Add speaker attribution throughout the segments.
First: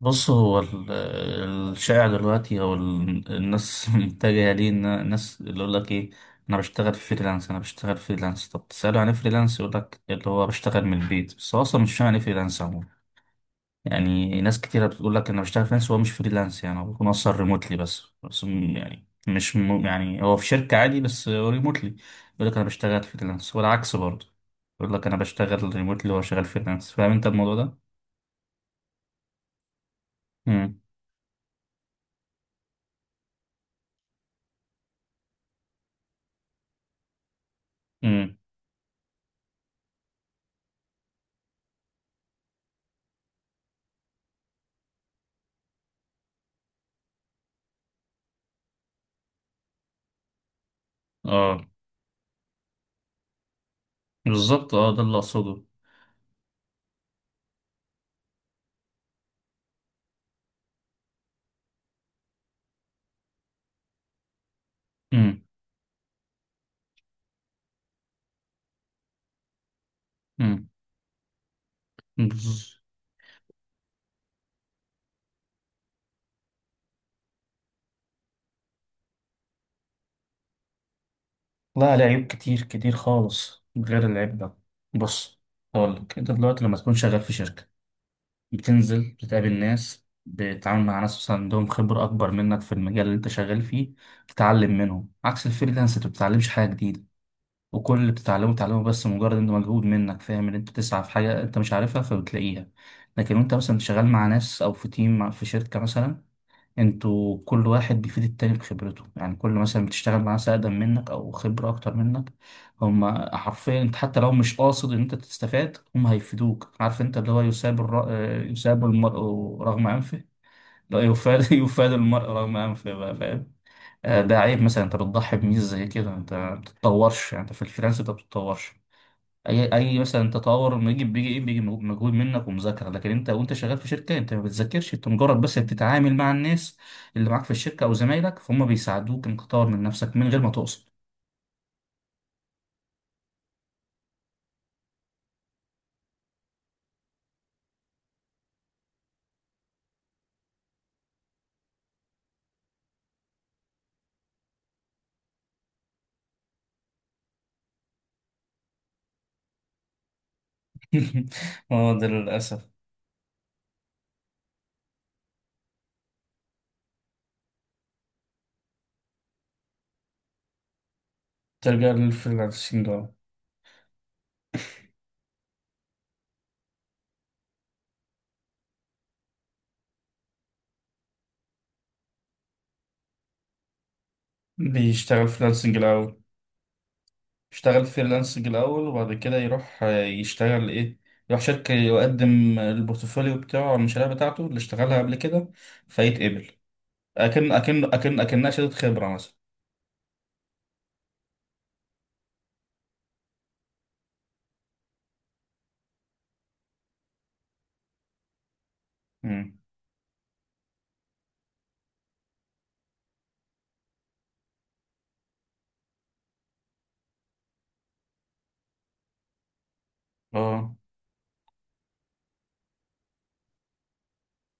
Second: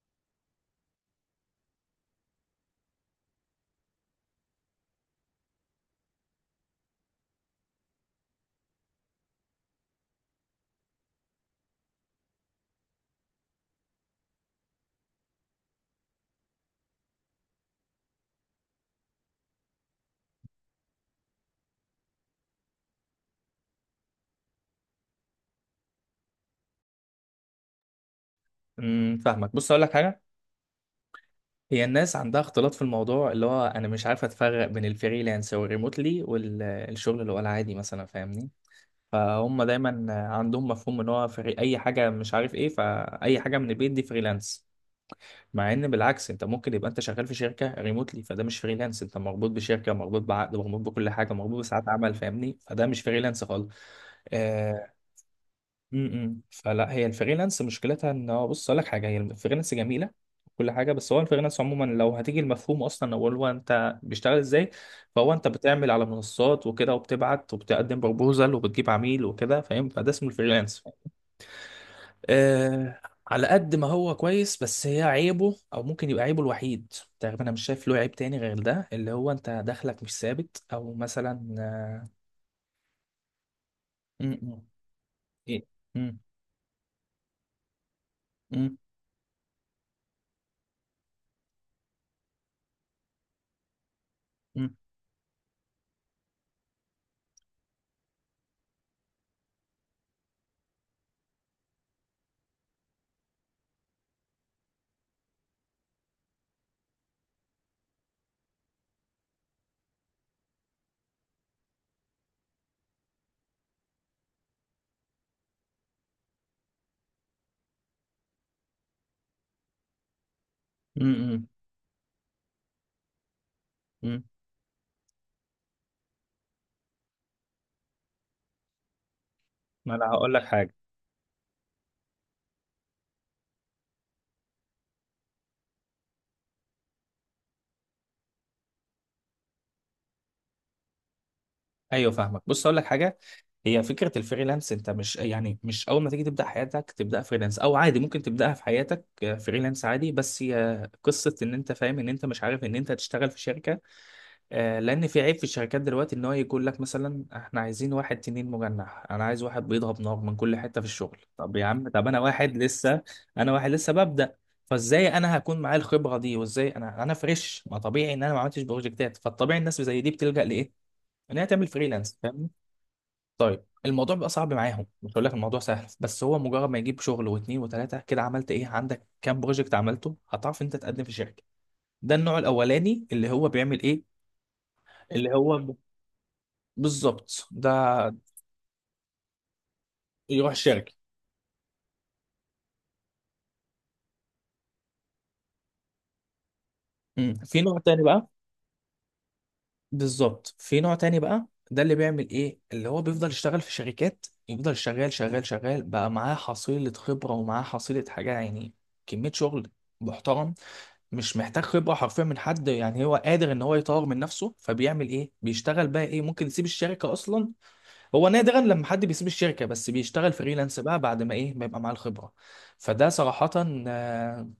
Speaker 1: بص، هو الشائع دلوقتي، او الناس متجهه ليه، ان الناس اللي يقول لك ايه، انا بشتغل فريلانس انا بشتغل فريلانس. طب تساله عن إيه فريلانس، يقول لك اللي هو بشتغل من البيت، بس هو اصلا مش فاهم يعني ايه فريلانس عموما. يعني ناس كتيره بتقول لك انا بشتغل فريلانس وهو مش فريلانس. يعني هو بيكون اصلا ريموتلي، بس بس م- يعني مش م- يعني هو في شركه عادي بس هو ريموتلي. يقول لك انا بشتغل فريلانس والعكس برضه، يقول لك انا بشتغل ريموتلي وهو شغال فريلانس. فاهم انت الموضوع ده؟
Speaker 2: فاهمك، بص اقول لك حاجه.
Speaker 1: امم
Speaker 2: هي الناس عندها اختلاط في الموضوع اللي هو انا مش عارف اتفرق بين الفريلانس والريموتلي والشغل اللي هو العادي مثلا،
Speaker 1: امم
Speaker 2: فاهمني؟ فهم دايما عندهم مفهوم ان هو فري اي حاجه، مش عارف ايه، فاي حاجه من البيت دي فريلانس. مع ان بالعكس، انت ممكن يبقى انت شغال في شركه ريموتلي، فده مش فريلانس. انت مربوط بشركه، مربوط بعقد، مربوط بكل حاجه، مربوط
Speaker 1: اه
Speaker 2: بساعات عمل، فاهمني؟ فده مش فريلانس خالص.
Speaker 1: بالظبط.
Speaker 2: آه،
Speaker 1: اه، ده اللي اقصده.
Speaker 2: فلا، هي الفريلانس مشكلتها ان هو، بص اقول لك حاجه، هي الفريلانس جميله كل حاجه، بس هو الفريلانس عموما لو هتيجي المفهوم اصلا، اول هو انت بيشتغل ازاي؟ فهو
Speaker 1: امم
Speaker 2: انت بتعمل على منصات وكده، وبتبعت وبتقدم بروبوزل وبتجيب عميل وكده، فاهم؟ فده اسمه
Speaker 1: امم
Speaker 2: الفريلانس.
Speaker 1: بز-
Speaker 2: آه على قد ما هو كويس، بس هي عيبه، او ممكن يبقى عيبه الوحيد تقريبا، انا مش شايف له عيب تاني غير ده، اللي هو انت دخلك مش ثابت، او مثلا
Speaker 1: لا عليه عيوب كتير كتير خالص غير
Speaker 2: م-
Speaker 1: العيب ده.
Speaker 2: م-
Speaker 1: بص
Speaker 2: إيه؟
Speaker 1: هقول
Speaker 2: م-
Speaker 1: لك، انت دلوقتي لما تكون شغال في شركه
Speaker 2: م-
Speaker 1: بتنزل، بتقابل ناس، بتتعامل مع ناس مثلا عندهم خبره اكبر منك في المجال اللي انت شغال فيه،
Speaker 2: م-
Speaker 1: تتعلم منهم. عكس الفريلانس، انت ما بتتعلمش حاجه جديده، وكل اللي بتتعلمه بتتعلمه بس مجرد انه مجهود منك، فاهم، ان انت تسعى في حاجه انت مش عارفها فبتلاقيها. لكن وانت مثلا شغال مع ناس او في تيم، في شركه مثلا، انتوا كل واحد بيفيد التاني بخبرته. يعني، كل مثلا بتشتغل مع ناس اقدم منك او خبرة اكتر منك، هما حرفيا انت حتى لو مش قاصد ان انت تستفاد هما هيفيدوك. عارف انت اللي هو يساب الر... آه، يساب المرء رغم انفه. لا
Speaker 2: م-
Speaker 1: يفاد يفاد المرء رغم انفه بقى، فاهم؟
Speaker 2: م-
Speaker 1: ده عيب، مثلا انت بتضحي بميزة زي كده. انت ما بتتطورش، يعني انت في الفريلانس انت ما بتتطورش. اي
Speaker 2: ما
Speaker 1: اي
Speaker 2: انا
Speaker 1: مثلا،
Speaker 2: هقول لك
Speaker 1: تطور
Speaker 2: حاجه.
Speaker 1: ما يجي بيجي ايه؟ بيجي مجهود منك ومذاكره. لكن انت وانت شغال في شركه انت ما بتذاكرش، انت مجرد بس بتتعامل مع الناس اللي معاك في الشركه او زمايلك، فهم بيساعدوك انك تطور من نفسك من غير ما تقصد.
Speaker 2: ايوه فاهمك، بص هقول لك حاجه. هي فكره الفريلانس، انت مش يعني مش اول ما تيجي تبدا حياتك تبدا فريلانس، او عادي ممكن تبداها في حياتك فريلانس عادي، بس هي قصه ان انت فاهم ان انت مش عارف ان انت هتشتغل في شركه. لان في عيب في الشركات دلوقتي ان هو يقول لك مثلا احنا عايزين واحد تنين مجنح، انا عايز واحد بيضرب نار من كل حته في الشغل. طب يا عم،
Speaker 1: اه، ده
Speaker 2: طب انا واحد
Speaker 1: للأسف.
Speaker 2: لسه، انا واحد لسه ببدا. فازاي انا هكون معايا الخبره دي؟ وازاي انا فريش؟ ما طبيعي ان انا ما عملتش بروجكتات. فالطبيعي الناس زي دي بتلجأ لايه؟ ان هي تعمل
Speaker 1: ترجع
Speaker 2: فريلانس، فاهمني؟
Speaker 1: للفريلانسنج، اه.
Speaker 2: طيب الموضوع بيبقى صعب معاهم، مش هقول لك الموضوع سهل، بس هو مجرد ما يجيب شغل واتنين وتلاته كده، عملت ايه؟ عندك كام بروجكت عملته؟ هتعرف انت تقدم في شركه. ده النوع الاولاني، اللي هو بيعمل ايه؟
Speaker 1: بيشتغل
Speaker 2: اللي هو
Speaker 1: فريلانسنج
Speaker 2: ب-
Speaker 1: الأول،
Speaker 2: بالظبط، ده
Speaker 1: يشتغل فريلانسنج الأول وبعد كده يروح
Speaker 2: يروح
Speaker 1: يشتغل
Speaker 2: شركه.
Speaker 1: إيه؟ يروح شركة، يقدم البورتفوليو بتاعه أو المشاريع بتاعته اللي اشتغلها قبل كده، فيتقبل.
Speaker 2: امم،
Speaker 1: أكن
Speaker 2: في نوع
Speaker 1: أكن
Speaker 2: تاني
Speaker 1: أكن
Speaker 2: بقى.
Speaker 1: أكنها شهادة خبرة مثلا.
Speaker 2: بالظبط، في نوع تاني بقى. ده اللي بيعمل ايه، اللي هو بيفضل يشتغل في شركات، يفضل شغال شغال شغال بقى معاه حصيلة خبرة ومعاه حصيلة حاجة يعني، كمية
Speaker 1: مم.
Speaker 2: شغل محترم، مش محتاج خبرة حرفيا من حد، يعني هو قادر ان هو يطور من نفسه. فبيعمل ايه، بيشتغل بقى ايه، ممكن يسيب الشركة اصلا. هو نادرا لما حد بيسيب الشركة، بس بيشتغل
Speaker 1: اه.
Speaker 2: فريلانس بقى بعد ما ايه، ما يبقى معاه الخبرة. فده صراحة آه،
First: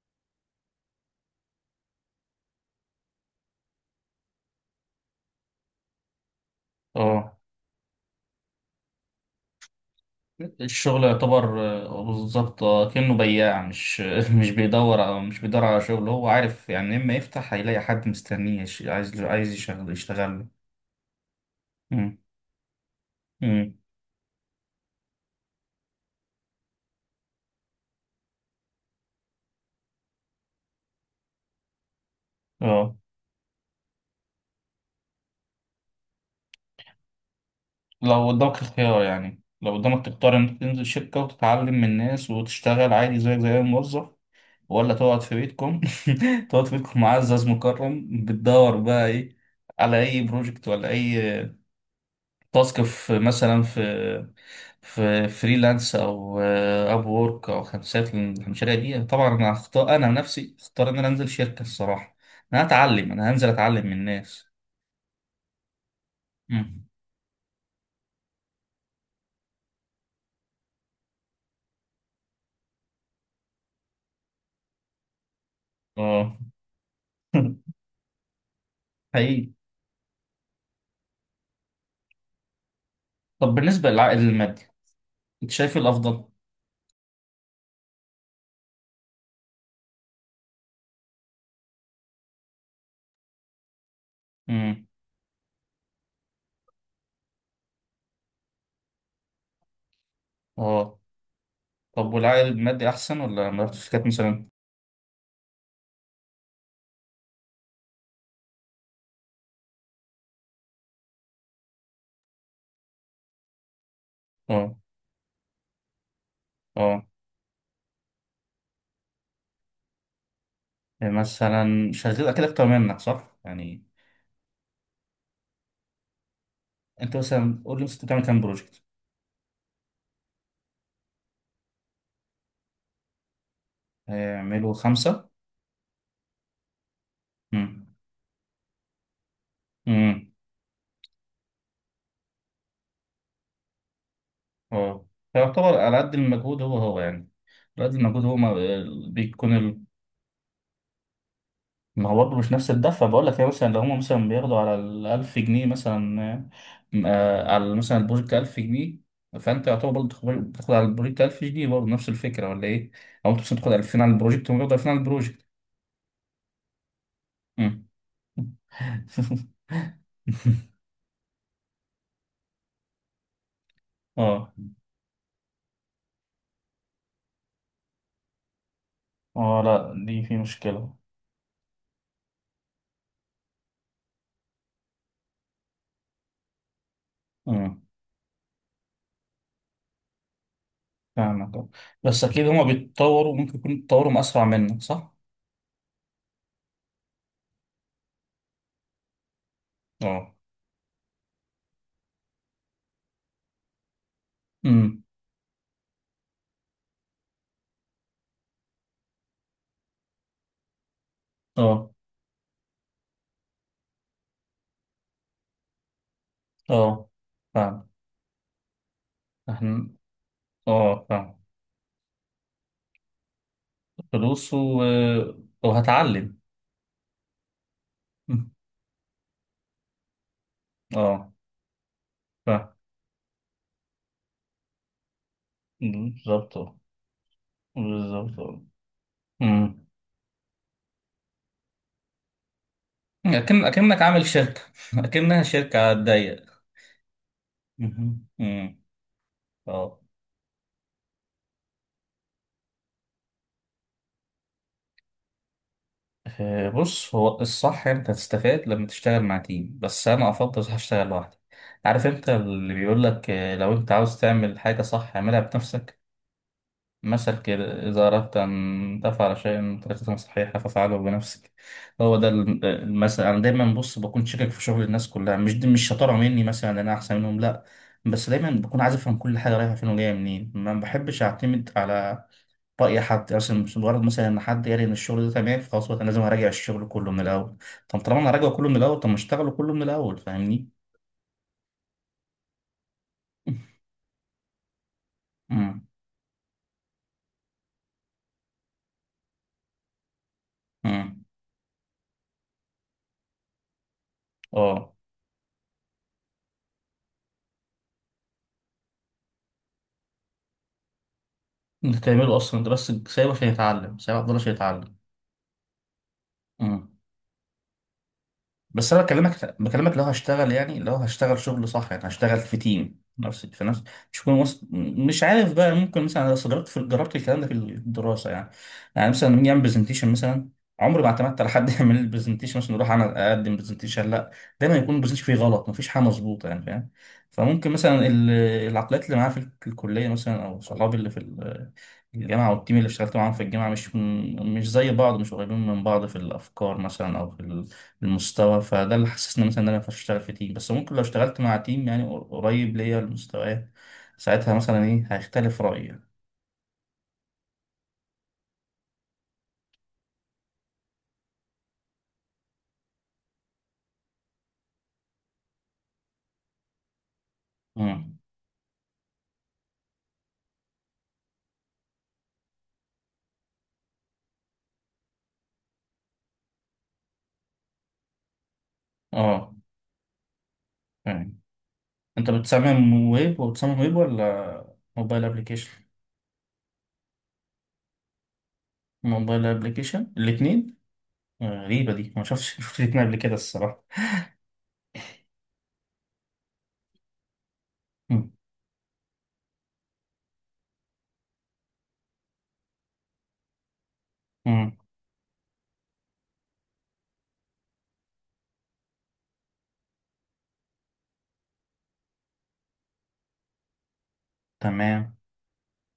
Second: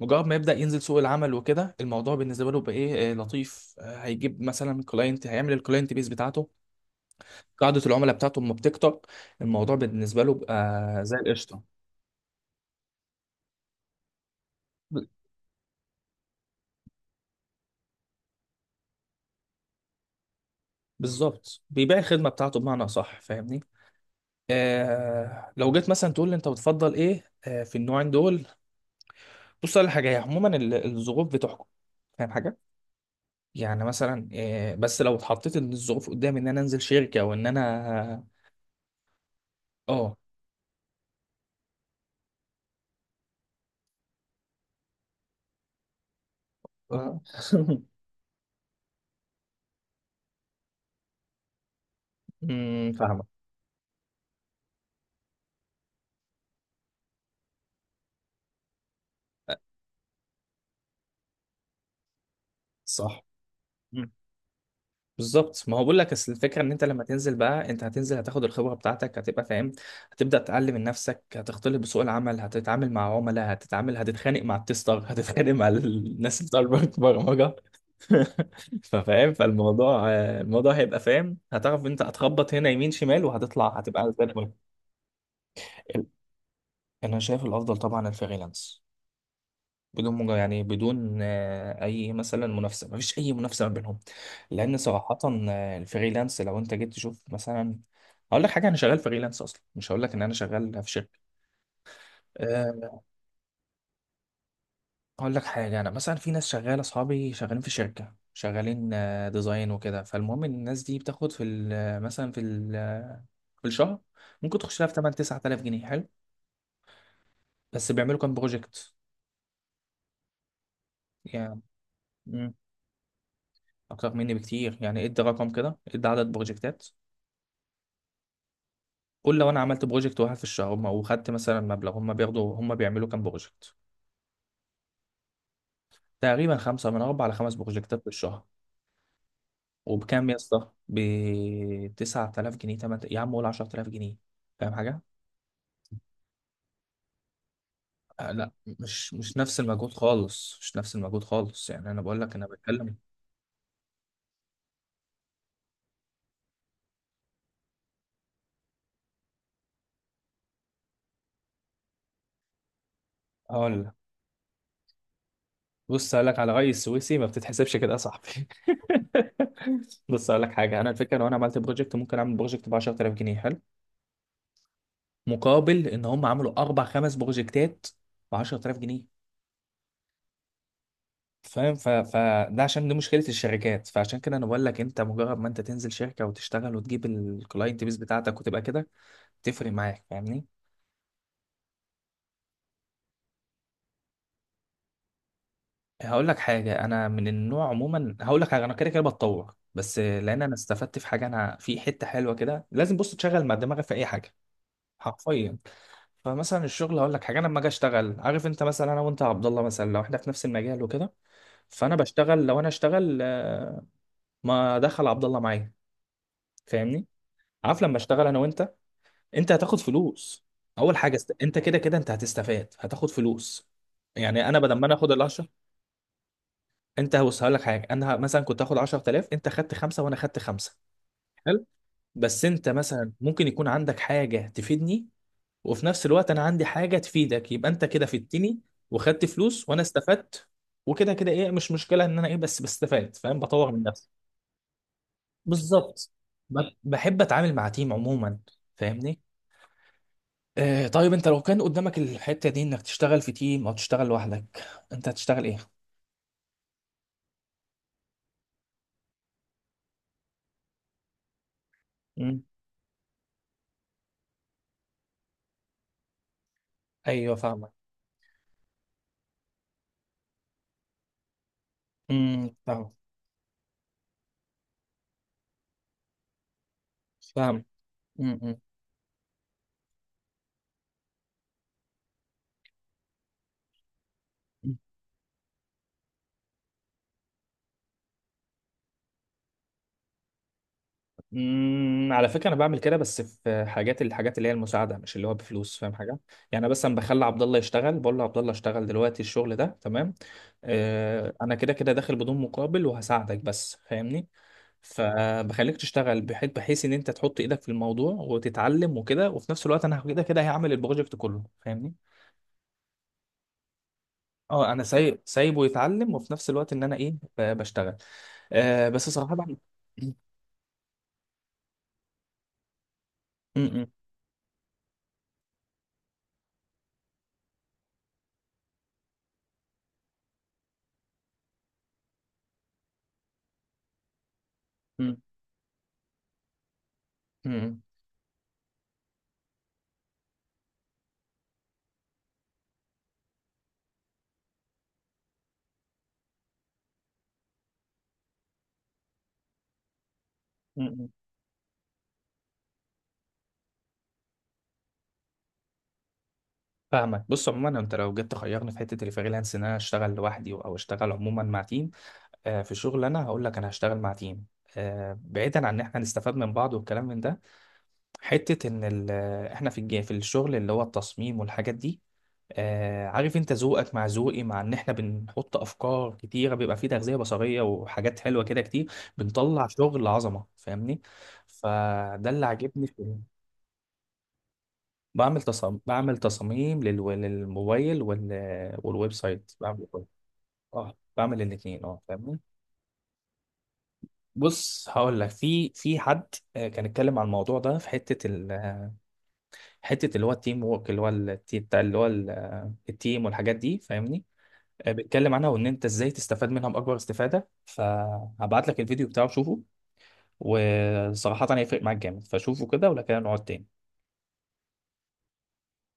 Speaker 2: مجرد ما يبدأ ينزل سوق العمل وكده، الموضوع بالنسبة له بقى ايه؟ لطيف. هيجيب مثلا كلاينت، هيعمل الكلاينت بيس بتاعته،
Speaker 1: اه،
Speaker 2: قاعدة العملاء بتاعته لما بتكتر الموضوع بالنسبة له بقى
Speaker 1: الشغل
Speaker 2: زي
Speaker 1: يعتبر.
Speaker 2: القشطة.
Speaker 1: بالظبط. كأنه بياع مش مش
Speaker 2: ب-
Speaker 1: بيدور، او مش بيدور على شغل. هو عارف يعني، اما يفتح هيلاقي حد مستنيه عايز يشتغل له.
Speaker 2: بالظبط، بيبيع
Speaker 1: مم.
Speaker 2: الخدمة بتاعته، بمعنى صح، فاهمني؟
Speaker 1: مم.
Speaker 2: آه لو جيت مثلا تقول لي انت بتفضل ايه في النوعين دول، بص على حاجه، هي عموما الظروف بتحكم، فاهم حاجه؟
Speaker 1: اه،
Speaker 2: يعني مثلا بس لو اتحطيت ان الظروف قدامي ان انا انزل شركه وان انا،
Speaker 1: لو قدامك الخيار، يعني لو قدامك
Speaker 2: اه.
Speaker 1: تختار انك تنزل شركة وتتعلم من الناس وتشتغل عادي زيك زي أي موظف، ولا تقعد في بيتكم، تقعد في بيتكم
Speaker 2: آه.
Speaker 1: معزز مكرم، بتدور بقى ايه؟ على اي بروجكت ولا اي تاسك،
Speaker 2: أمم،
Speaker 1: في
Speaker 2: فاهمك.
Speaker 1: مثلا، في فريلانس او اب وورك او خمسات، من المشاريع دي؟ طبعا انا هختار، انا نفسي اختار ان انا انزل شركه الصراحه. انا هتعلم،
Speaker 2: صح.
Speaker 1: انا هنزل اتعلم من
Speaker 2: مم.
Speaker 1: الناس.
Speaker 2: بالظبط، ما هو بقول لك اصل الفكره ان انت
Speaker 1: مم.
Speaker 2: لما تنزل بقى، انت هتنزل هتاخد الخبره بتاعتك، هتبقى فاهم، هتبدا تتعلم من نفسك، هتختلط بسوق العمل، هتتعامل مع عملاء، هتتعامل هتتخانق مع التستر، هتتخانق مع
Speaker 1: اه.
Speaker 2: الناس بتاع البرمجه. ففاهم،
Speaker 1: حقيقي.
Speaker 2: فالموضوع الموضوع هيبقى فاهم، هتعرف انت هتخبط هنا يمين شمال
Speaker 1: طب
Speaker 2: وهتطلع
Speaker 1: بالنسبه
Speaker 2: هتبقى
Speaker 1: للعائد
Speaker 2: زي الفل.
Speaker 1: المادي، انت شايف إيه
Speaker 2: ال-
Speaker 1: الافضل؟
Speaker 2: انا شايف الافضل طبعا الفريلانس، بدون يعني بدون اي مثلا منافسه، مفيش اي منافسه ما بينهم، لان
Speaker 1: امم.
Speaker 2: صراحه الفريلانس لو انت جيت تشوف مثلا، هقول لك حاجه انا شغال فريلانس اصلا، مش هقول لك ان انا شغال في
Speaker 1: اه.
Speaker 2: شركه.
Speaker 1: طب والعائد المادي
Speaker 2: آه،
Speaker 1: احسن ولا مرات الشركات مثلا؟
Speaker 2: اقول لك حاجه، انا مثلا في ناس شغاله، اصحابي شغالين في شركه، شغالين ديزاين وكده. فالمهم ان الناس دي بتاخد في مثلا في في الشهر ممكن
Speaker 1: اه.
Speaker 2: تخش لها في 8 9000 جنيه، حلو.
Speaker 1: اه.
Speaker 2: بس بيعملوا كام بروجكت
Speaker 1: يعني
Speaker 2: يعني؟
Speaker 1: مثلا شغال اكيد
Speaker 2: مم،
Speaker 1: اكتر منك، صح يعني؟
Speaker 2: اكتر مني بكتير يعني، ادي رقم كده، ادي عدد بروجكتات.
Speaker 1: انت مثلا قول لي مثلاً، انت بتعمل كام بروجكت؟
Speaker 2: قول لو انا عملت بروجكت واحد في الشهر وخدت مثلا مبلغ، هم بياخدوا، هم بيعملوا كام بروجكت؟
Speaker 1: هيعملوا خمسه.
Speaker 2: تقريبا خمسه، من اربع لخمس بروجكتات في الشهر. وبكام
Speaker 1: امم.
Speaker 2: يا اسطى؟ ب 9000 جنيه، 8، يا عم قول 10000 جنيه، فاهم حاجه؟
Speaker 1: اه. فيعتبر على قد المجهود هو يعني، على قد المجهود
Speaker 2: آه
Speaker 1: هو.
Speaker 2: لا،
Speaker 1: ما
Speaker 2: مش
Speaker 1: بيكون
Speaker 2: نفس
Speaker 1: ال...
Speaker 2: المجهود خالص، مش نفس المجهود خالص يعني. انا
Speaker 1: ما هو
Speaker 2: بقول لك،
Speaker 1: برضه
Speaker 2: انا
Speaker 1: مش نفس
Speaker 2: بتكلم،
Speaker 1: الدفع بقول لك. هي مثلا لو هم مثلا بياخدوا على ال 1000 جنيه مثلا، على مثلا البروجكت 1000 جنيه، فانت يعتبر برضه بتاخد على البروجكت 1000 جنيه برضه، نفس الفكره ولا ايه؟ او انت مثلا بتاخد
Speaker 2: هقول لك
Speaker 1: 2000 على البروجكت وهم بياخدوا 2000 على البروجكت.
Speaker 2: بص، هقول لك على رأيي السويسي ما بتتحسبش
Speaker 1: مم.
Speaker 2: كده يا صاحبي. بص هقول لك حاجه، انا الفكره لو انا عملت بروجكت، ممكن اعمل بروجكت ب 10000 جنيه، حلو،
Speaker 1: اه.
Speaker 2: مقابل ان هم عملوا اربع خمس بروجكتات ب 10000 جنيه،
Speaker 1: اه، لا، دي في مشكله.
Speaker 2: فاهم فده عشان دي مشكله الشركات. فعشان كده انا بقول لك انت مجرد ما انت تنزل شركه وتشتغل وتجيب
Speaker 1: امم،
Speaker 2: الكلاينت بيس بتاعتك وتبقى كده، تفرق معاك، فاهمني؟
Speaker 1: فاهمك. آه. بس اكيد هما بيتطوروا، ممكن يكونوا بيتطوروا اسرع منك، صح؟
Speaker 2: هقول لك حاجة، أنا من النوع عموما، هقول لك حاجة، أنا كده كده بتطور، بس
Speaker 1: اه.
Speaker 2: لأن أنا استفدت في حاجة، أنا في حتة حلوة كده، لازم بص تشغل مع دماغك في أي حاجة
Speaker 1: امم.
Speaker 2: حرفيا. فمثلا الشغل، هقول لك حاجة، أنا لما أجي أشتغل، عارف أنت مثلا، أنا وأنت يا عبد الله مثلا لو إحنا في نفس المجال وكده،
Speaker 1: اه.
Speaker 2: فأنا بشتغل، لو أنا أشتغل، ما أدخل عبد الله معايا، فاهمني؟
Speaker 1: اه،
Speaker 2: عارف
Speaker 1: فاهم.
Speaker 2: لما أشتغل أنا وأنت، أنت هتاخد
Speaker 1: احنا.
Speaker 2: فلوس، أول
Speaker 1: اه،
Speaker 2: حاجة
Speaker 1: فاهم.
Speaker 2: أنت كده كده أنت هتستفاد، هتاخد فلوس. يعني
Speaker 1: فلوس
Speaker 2: أنا بدل
Speaker 1: و...
Speaker 2: ما أنا آخد ال،
Speaker 1: وهتعلم.
Speaker 2: انت بص هقول لك حاجه، انا مثلا كنت هاخد 10000، انت خدت خمسه وانا خدت خمسه،
Speaker 1: اه،
Speaker 2: حلو. بس انت
Speaker 1: فاهم.
Speaker 2: مثلا ممكن يكون عندك حاجه تفيدني، وفي نفس الوقت انا
Speaker 1: بالظبط،
Speaker 2: عندي
Speaker 1: آه.
Speaker 2: حاجه تفيدك، يبقى انت كده
Speaker 1: بالظبط،
Speaker 2: فدتني
Speaker 1: آه.
Speaker 2: وخدت فلوس، وانا
Speaker 1: أمم.
Speaker 2: استفدت وكده كده، ايه مش مشكله ان انا ايه بس بستفاد، فاهم؟
Speaker 1: أكن
Speaker 2: بطور من
Speaker 1: أكنك
Speaker 2: نفسي.
Speaker 1: عامل شركة، أكنها شركة على
Speaker 2: بالظبط.
Speaker 1: الضيق.
Speaker 2: بحب اتعامل مع تيم
Speaker 1: مهم.
Speaker 2: عموما،
Speaker 1: أمم.
Speaker 2: فاهمني؟
Speaker 1: اه.
Speaker 2: آه طيب انت لو كان قدامك الحته دي انك تشتغل في تيم او تشتغل لوحدك، انت هتشتغل ايه؟
Speaker 1: بص، هو الصح أنت تستفاد لما تشتغل مع تيم، بس أنا أفضل أروح أشتغل لوحدي. عارف أنت
Speaker 2: امم.
Speaker 1: اللي بيقول لك، لو أنت عاوز تعمل حاجة صح اعملها بنفسك.
Speaker 2: ايوه
Speaker 1: مثل
Speaker 2: فاهمك.
Speaker 1: كده، إذا أردت أن تفعل شيئا بطريقة صحيحة فافعله بنفسك. هو ده
Speaker 2: امم. فاهم.
Speaker 1: المثل أنا دايما بص بكون شاكك في شغل الناس كلها، مش دي مش شطارة مني مثلا إن أنا أحسن منهم، لأ.
Speaker 2: فاهم.
Speaker 1: بس دايما
Speaker 2: امم.
Speaker 1: بكون عايز أفهم كل حاجة رايحة فين وجاية منين، ما بحبش أعتمد على رأي حد مثلا، مش مجرد مثلا إن حد قال إن الشغل ده تمام فخلاص. بقى أنا لازم أراجع الشغل كله من الأول، طب طالما أنا راجعه كله من الأول، طب ما أشتغله كله من الأول، فاهمني؟
Speaker 2: على فكره انا بعمل كده، بس في حاجات، الحاجات اللي هي المساعده، مش اللي هو بفلوس،
Speaker 1: أمم.
Speaker 2: فاهم حاجه؟ يعني أنا مثلا بخلي عبد الله يشتغل، بقول له عبد الله اشتغل دلوقتي الشغل ده تمام،
Speaker 1: أمم.
Speaker 2: انا كده كده داخل بدون مقابل وهساعدك بس، فاهمني؟
Speaker 1: أه.
Speaker 2: فبخليك تشتغل، بحيث ان انت تحط ايدك في الموضوع وتتعلم وكده، وفي نفس الوقت انا كده كده هعمل البروجكت كله، فاهمني؟
Speaker 1: أنت تعمله أصلا، أنت بس سايبه عشان يتعلم، سايبه عبد الله عشان
Speaker 2: اه انا
Speaker 1: يتعلم.
Speaker 2: سايب، سايبه يتعلم، وفي نفس الوقت ان انا ايه، بشتغل.
Speaker 1: بس انا
Speaker 2: بس صراحه
Speaker 1: بكلمك،
Speaker 2: بعمل
Speaker 1: بكلمك لو هشتغل، يعني لو هشتغل شغل صح، يعني هشتغل في تيم، نفس
Speaker 2: م-
Speaker 1: في نفس.
Speaker 2: م-
Speaker 1: مش هكون وسط، مش عارف بقى، ممكن مثلا انا، أصل جربت، جربت الكلام ده في الدراسه يعني. يعني مثلا لما نيجي نعمل برزنتيشن مثلا، عمري ما اعتمدت على حد يعمل لي برزنتيشن. مثلا اروح انا اقدم برزنتيشن، لا، دايما يكون
Speaker 2: م-
Speaker 1: البرزنتيشن فيه غلط، مفيش حاجه مظبوطه يعني، فاهم؟ فممكن
Speaker 2: م-
Speaker 1: مثلا العقليات اللي معايا في الكليه مثلا، او صحابي اللي في الجامعه والتيم اللي اشتغلت معاهم في الجامعه، مش زي بعض، مش قريبين من بعض في الافكار مثلا او في المستوى. فده اللي حسسني مثلا ان انا مينفعش اشتغل في تيم. بس
Speaker 2: م-
Speaker 1: ممكن لو
Speaker 2: م-
Speaker 1: اشتغلت مع تيم يعني قريب ليا المستويات، ساعتها مثلا ايه، هيختلف رأيي.
Speaker 2: فاهمك. بص عموما، انت لو جيت تخيرني في حته الفريلانس، ان انا اشتغل لوحدي او اشتغل عموما مع تيم في شغل، انا هقول لك انا هشتغل مع تيم. بعيدا عن ان احنا نستفاد من بعض والكلام من ده،
Speaker 1: امم.
Speaker 2: حته ان احنا في الشغل اللي هو التصميم والحاجات دي، عارف انت ذوقك مع ذوقي، مع ان احنا بنحط افكار كتيره، بيبقى فيه تغذيه بصريه وحاجات حلوه كده كتير،
Speaker 1: اه،
Speaker 2: بنطلع شغل عظمه، فاهمني؟
Speaker 1: فاهم. انت
Speaker 2: فده اللي عاجبني.
Speaker 1: بتصمم ويب، وبتصمم ويب ولا موبايل
Speaker 2: بعمل
Speaker 1: ابلكيشن؟
Speaker 2: تصاميم، بعمل تصاميم لل- للموبايل والويب
Speaker 1: موبايل
Speaker 2: سايت، بعمل كله.
Speaker 1: ابلكيشن، الاثنين.
Speaker 2: اه بعمل الاثنين،
Speaker 1: غريبة
Speaker 2: اه،
Speaker 1: دي، ما
Speaker 2: فاهمني؟
Speaker 1: شفتش شفت الاثنين قبل كده الصراحة.
Speaker 2: بص هقول لك في حد كان اتكلم عن الموضوع ده في حته
Speaker 1: امم.
Speaker 2: حته اللي هو التيم وورك، اللي هو بتاع اللي هو التيم والحاجات دي، فاهمني؟
Speaker 1: امم.
Speaker 2: بيتكلم عنها وان انت ازاي تستفاد منها باكبر استفاده، فهبعت لك الفيديو بتاعه شوفه. وصراحه هيفرق معاك جامد، فشوفه كده ولا كده نقعد تاني.
Speaker 1: تمام.